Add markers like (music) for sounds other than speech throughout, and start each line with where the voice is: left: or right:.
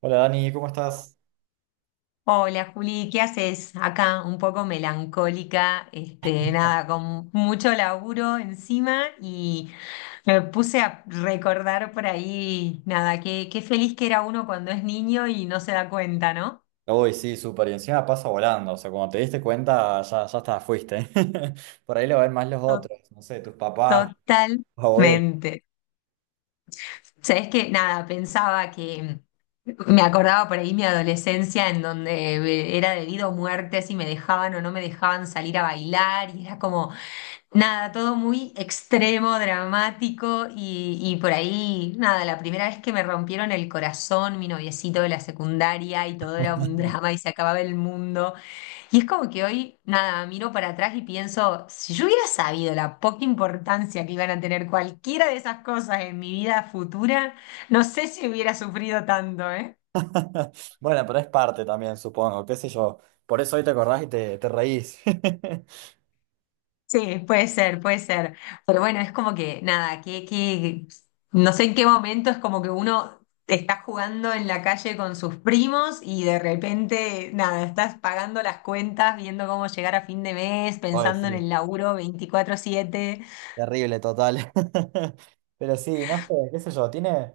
right: Hola Dani, ¿cómo estás?
left: Hola Juli, ¿qué haces? Acá un poco melancólica, nada, con mucho laburo encima y me puse a recordar por ahí, nada, qué feliz que era uno cuando es niño y no se da cuenta, ¿no?
right: Uy, sí, súper. Y encima pasa volando. O sea, cuando te diste cuenta, ya, ya está, fuiste. (laughs) Por ahí lo ven más los
left: To-
right: otros. No sé, tus papás, tus abuelos.
left: Totalmente. Sabes que nada, pensaba que me acordaba por ahí mi adolescencia en donde era debido a muerte si me dejaban o no me dejaban salir a bailar y era como nada, todo muy extremo, dramático y por ahí nada, la primera vez que me rompieron el corazón, mi noviecito de la secundaria y todo era un drama y se acababa el mundo. Y es como que hoy, nada, miro para atrás y pienso, si yo hubiera sabido la poca importancia que iban a tener cualquiera de esas cosas en mi vida futura, no sé si hubiera sufrido tanto, ¿eh?
right: (laughs) Bueno, pero es parte también, supongo. ¿Qué sé yo? Por eso hoy te acordás y te reís. (laughs)
left: Sí, puede ser, puede ser. Pero bueno, es como que, nada, no sé en qué momento es como que uno está jugando en la calle con sus primos y de repente, nada, estás pagando las cuentas, viendo cómo llegar a fin de mes,
right: Uy,
left: pensando en
right: sí.
left: el laburo 24/7.
right: Terrible, total. (laughs) Pero sí, no sé, qué sé yo. Tiene.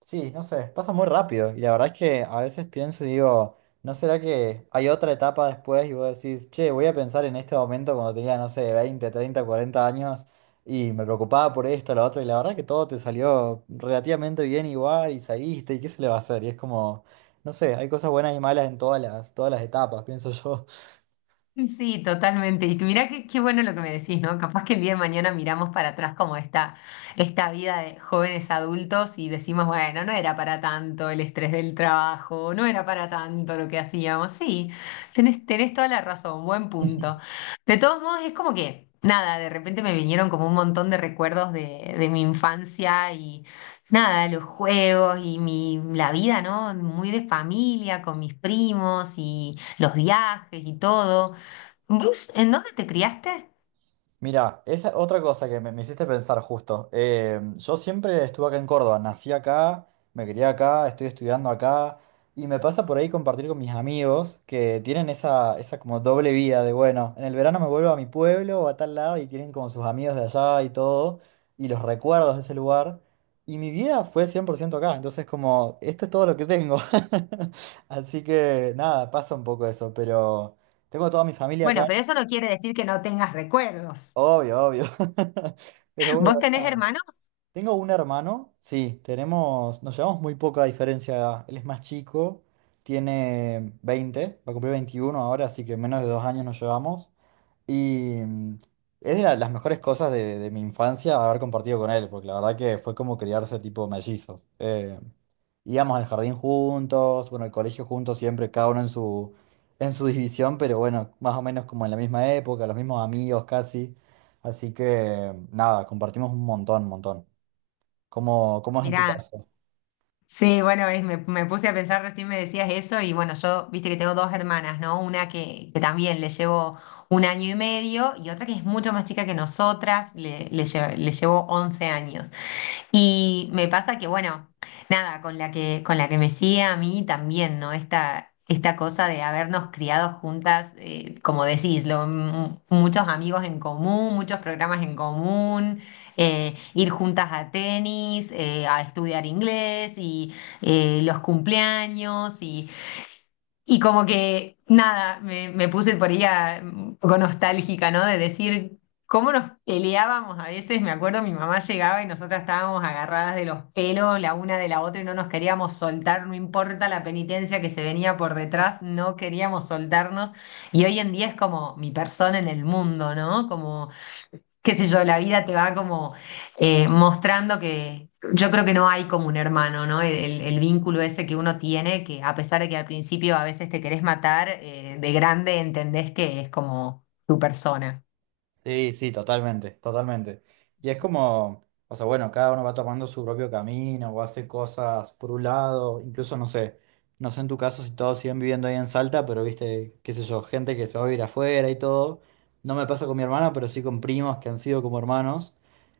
right: Sí, no sé, pasa muy rápido y la verdad es que a veces pienso y digo, ¿no será que hay otra etapa después y vos decís, che, voy a pensar en este momento cuando tenía, no sé, 20, 30, 40 años y me preocupaba por esto, lo otro y la verdad que todo te salió relativamente bien igual y saliste y qué se le va a hacer? Y es como, no sé, hay cosas buenas y malas en todas las etapas, pienso yo.
left: Sí, totalmente. Y mira qué, qué bueno lo que me decís, ¿no? Capaz que el día de mañana miramos para atrás como esta vida de jóvenes adultos y decimos, bueno, no era para tanto el estrés del trabajo, no era para tanto lo que hacíamos. Sí, tenés toda la razón, buen punto. De todos modos, es como que, nada, de repente me vinieron como un montón de recuerdos de mi infancia y nada, los juegos y mi, la vida, ¿no? Muy de familia, con mis primos y los viajes y todo. ¿Vos en dónde te criaste?
right: Mira, esa otra cosa que me hiciste pensar justo. Yo siempre estuve acá en Córdoba, nací acá, me crié acá, estoy estudiando acá y me pasa por ahí compartir con mis amigos que tienen esa como doble vida de, bueno, en el verano me vuelvo a mi pueblo o a tal lado y tienen como sus amigos de allá y todo y los recuerdos de ese lugar. Y mi vida fue 100% acá, entonces como, esto es todo lo que tengo. (laughs) Así que nada, pasa un poco eso, pero tengo toda mi familia
left: Bueno,
right: acá.
left: pero eso no quiere decir que no tengas recuerdos.
right: Obvio, obvio. (laughs) Pero bueno,
left: ¿Vos tenés
right: nada.
left: hermanos?
right: Tengo un hermano, sí, tenemos, nos llevamos muy poca diferencia de edad. Él es más chico, tiene 20, va a cumplir 21 ahora, así que menos de dos años nos llevamos. Y es de las mejores cosas de mi infancia haber compartido con él, porque la verdad que fue como criarse tipo mellizos. Íbamos al jardín juntos, bueno, al colegio juntos siempre, cada uno en su, división, pero bueno, más o menos como en la misma época, los mismos amigos casi. Así que nada, compartimos un montón, montón. ¿Cómo es en tu
left: Mirá,
right: caso?
left: sí, bueno, me puse a pensar, recién me decías eso y bueno, yo, viste que tengo dos hermanas, ¿no? Una que también le llevo un año y medio y otra que es mucho más chica que nosotras, le llevo 11 años. Y me pasa que, bueno, nada, con con la que me sigue a mí también, ¿no? Esta cosa de habernos criado juntas, como decís, muchos amigos en común, muchos programas en común, ir juntas a tenis, a estudiar inglés y los cumpleaños y como que, nada, me puse por ella un poco nostálgica, ¿no? De decir cómo nos peleábamos a veces. Me acuerdo, mi mamá llegaba y nosotras estábamos agarradas de los pelos la una de la otra y no nos queríamos soltar, no importa la penitencia que se venía por detrás, no queríamos soltarnos. Y hoy en día es como mi persona en el mundo, ¿no? Como qué sé yo, la vida te va como mostrando que yo creo que no hay como un hermano, ¿no? El vínculo ese que uno tiene, que a pesar de que al principio a veces te querés matar, de grande entendés que es como tu persona.
right: Sí, sí, totalmente, totalmente. Y es como, o sea, bueno, cada uno va tomando su propio camino o hace cosas por un lado, incluso no sé en tu caso si todos siguen viviendo ahí en Salta, pero viste, qué sé yo, gente que se va a vivir afuera y todo. No me pasa con mi hermana, pero sí con primos que han sido como hermanos.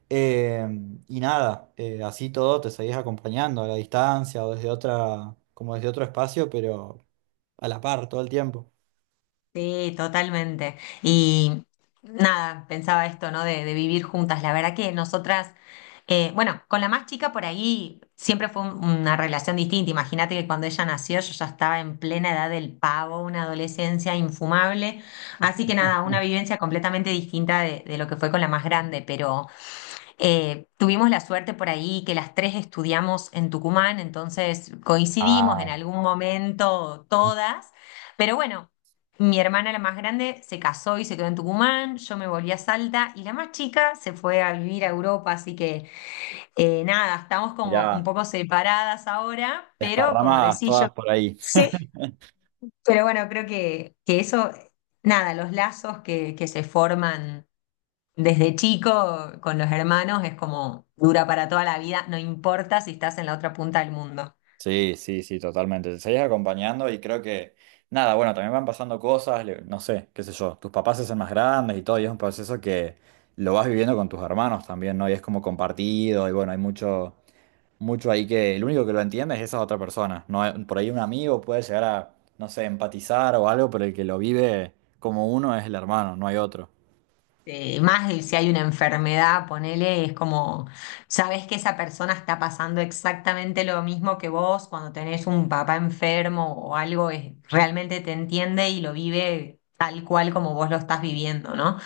right: Eh, y nada, así todo te seguís acompañando a la distancia o desde otra, como desde otro espacio, pero a la par todo el tiempo.
left: Sí, totalmente. Y nada, pensaba esto, ¿no? De vivir juntas. La verdad que nosotras, bueno, con la más chica por ahí siempre fue una relación distinta. Imagínate que cuando ella nació yo ya estaba en plena edad del pavo, una adolescencia infumable. Así que nada, una vivencia completamente distinta de lo que fue con la más grande, pero... Tuvimos la suerte por ahí que las tres estudiamos en Tucumán, entonces coincidimos
right: Ah,
left: en algún momento todas, pero bueno, mi hermana la más grande se casó y se quedó en Tucumán, yo me volví a Salta y la más chica se fue a vivir a Europa, así que nada, estamos como un
right: mirá.
left: poco separadas ahora, pero como
right: Desparramadas
left: decís yo,
right: todas por ahí. (laughs)
left: pero bueno, creo que eso, nada, los lazos que se forman desde chico, con los hermanos, es como dura para toda la vida, no importa si estás en la otra punta del mundo.
right: Sí, sí, sí, totalmente. Te seguís acompañando y creo que, nada, bueno, también van pasando cosas, no sé, qué sé yo, tus papás se hacen más grandes y todo, y es un proceso que lo vas viviendo con tus hermanos también, ¿no? Y es como compartido, y bueno, hay mucho, mucho ahí que el único que lo entiende es esa otra persona, ¿no? Por ahí un amigo puede llegar a, no sé, empatizar o algo, pero el que lo vive como uno es el hermano, no hay otro.
left: Más de si hay una enfermedad, ponele, es como, sabes que esa persona está pasando exactamente lo mismo que vos cuando tenés un papá enfermo o algo, realmente te entiende y lo vive tal cual como vos lo estás viviendo, ¿no?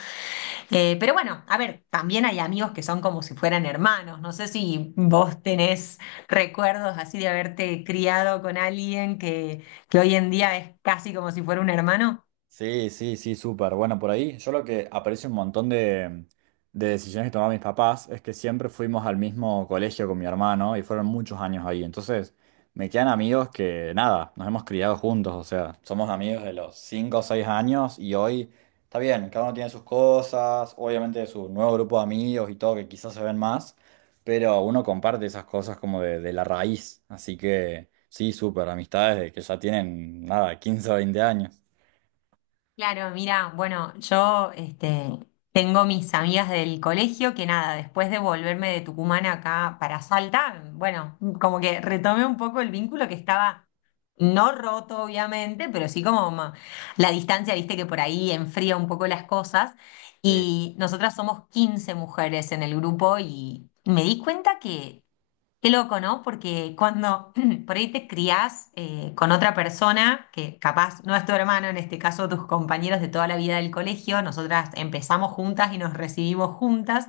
left: Pero bueno, a ver, también hay amigos que son como si fueran hermanos. No sé si vos tenés recuerdos así de haberte criado con alguien que hoy en día es casi como si fuera un hermano.
right: Sí, sí, sí, súper. Bueno, por ahí yo lo que aprecio un montón de decisiones que tomaban mis papás es que siempre fuimos al mismo colegio con mi hermano y fueron muchos años ahí. Entonces, me quedan amigos que nada, nos hemos criado juntos, o sea, somos amigos de los 5 o 6 años y hoy está bien, cada uno tiene sus cosas, obviamente su nuevo grupo de amigos y todo que quizás se ven más, pero uno comparte esas cosas como de, la raíz. Así que sí, súper, amistades de que ya tienen nada, 15, o 20 años.
left: Claro, mira, bueno, tengo mis amigas del colegio que nada, después de volverme de Tucumán acá para Salta, bueno, como que retomé un poco el vínculo que estaba no roto, obviamente, pero sí como la distancia, viste que por ahí enfría un poco las cosas.
right: Sí.
left: Y nosotras somos 15 mujeres en el grupo y me di cuenta que, qué loco, ¿no? Porque cuando (clears throat) por ahí te criás con otra persona, que capaz no es tu hermano, en este caso tus compañeros de toda la vida del colegio, nosotras empezamos juntas y nos recibimos juntas,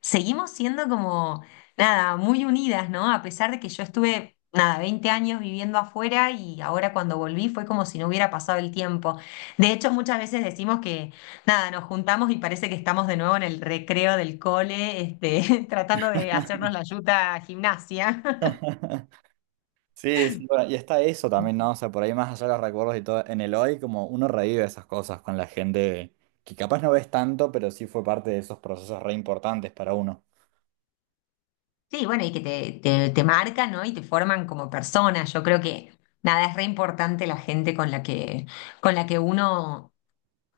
left: seguimos siendo como, nada, muy unidas, ¿no? A pesar de que yo estuve, nada, 20 años viviendo afuera y ahora cuando volví fue como si no hubiera pasado el tiempo. De hecho, muchas veces decimos que nada, nos juntamos y parece que estamos de nuevo en el recreo del cole, (laughs) tratando de hacernos la yuta gimnasia. (laughs)
right: (laughs) Sí, sí, bueno, y está eso también, ¿no? O sea, por ahí más allá de los recuerdos y todo, en el hoy como uno revive esas cosas con la gente que capaz no ves tanto, pero sí fue parte de esos procesos re importantes para uno.
left: Sí, bueno, y que te marcan, ¿no? Y te forman como persona. Yo creo que nada, es re importante la gente con la que uno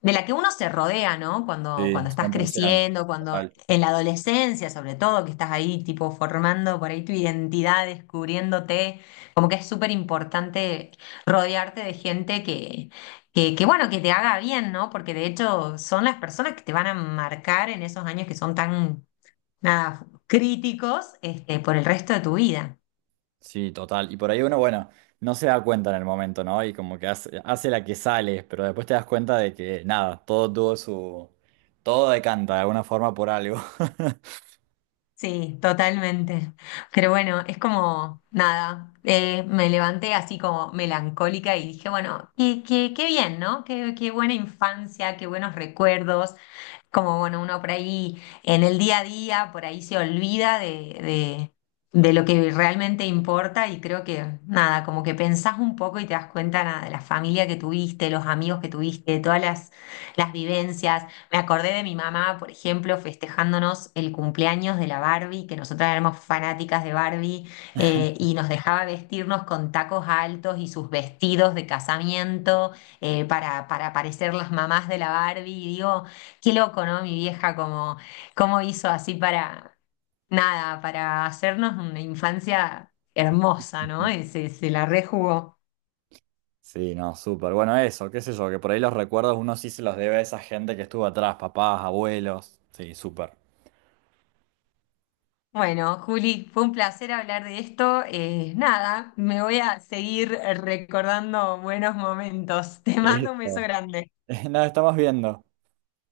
left: de la que uno se rodea, ¿no?
right: Sí,
left: Cuando estás
right: 100%.
left: creciendo, cuando
right: Total.
left: en la adolescencia, sobre todo, que estás ahí tipo formando por ahí tu identidad, descubriéndote, como que es súper importante rodearte de gente que, bueno, que te haga bien, ¿no? Porque de hecho son las personas que te van a marcar en esos años que son tan, nada, críticos, por el resto de tu vida.
right: Sí, total. Y por ahí uno, bueno, no se da cuenta en el momento, ¿no? Y como que hace la que sale, pero después te das cuenta de que nada, todo tuvo su... Todo decanta de alguna forma por algo.
left: Sí, totalmente. Pero bueno, es como nada. Me levanté así como melancólica y dije, bueno, qué bien, ¿no? Qué buena infancia, qué buenos recuerdos como bueno, uno por ahí en el día a día, por ahí se olvida de lo que realmente importa y creo que nada, como que pensás un poco y te das cuenta nada, de la familia que tuviste, los amigos que tuviste, de todas las vivencias. Me acordé de mi mamá, por ejemplo, festejándonos el cumpleaños de la Barbie, que nosotras éramos fanáticas de Barbie y nos dejaba vestirnos con tacos altos y sus vestidos de casamiento para parecer las mamás de la Barbie. Y digo, qué loco, ¿no? Mi vieja, como, cómo hizo así para, nada, para hacernos una infancia hermosa, ¿no? Y
right: (laughs)
left: se la rejugó.
right: Sí, no, súper. Bueno, eso, qué sé yo, que por ahí los recuerdos uno sí se los debe a esa gente que estuvo atrás, papás, abuelos. Sí, súper.
left: Bueno, Juli, fue un placer hablar de esto. Nada, me voy a seguir recordando buenos momentos. (laughs) Te mando un beso
right: Eso.
left: grande.
right: (laughs) Nos estamos viendo.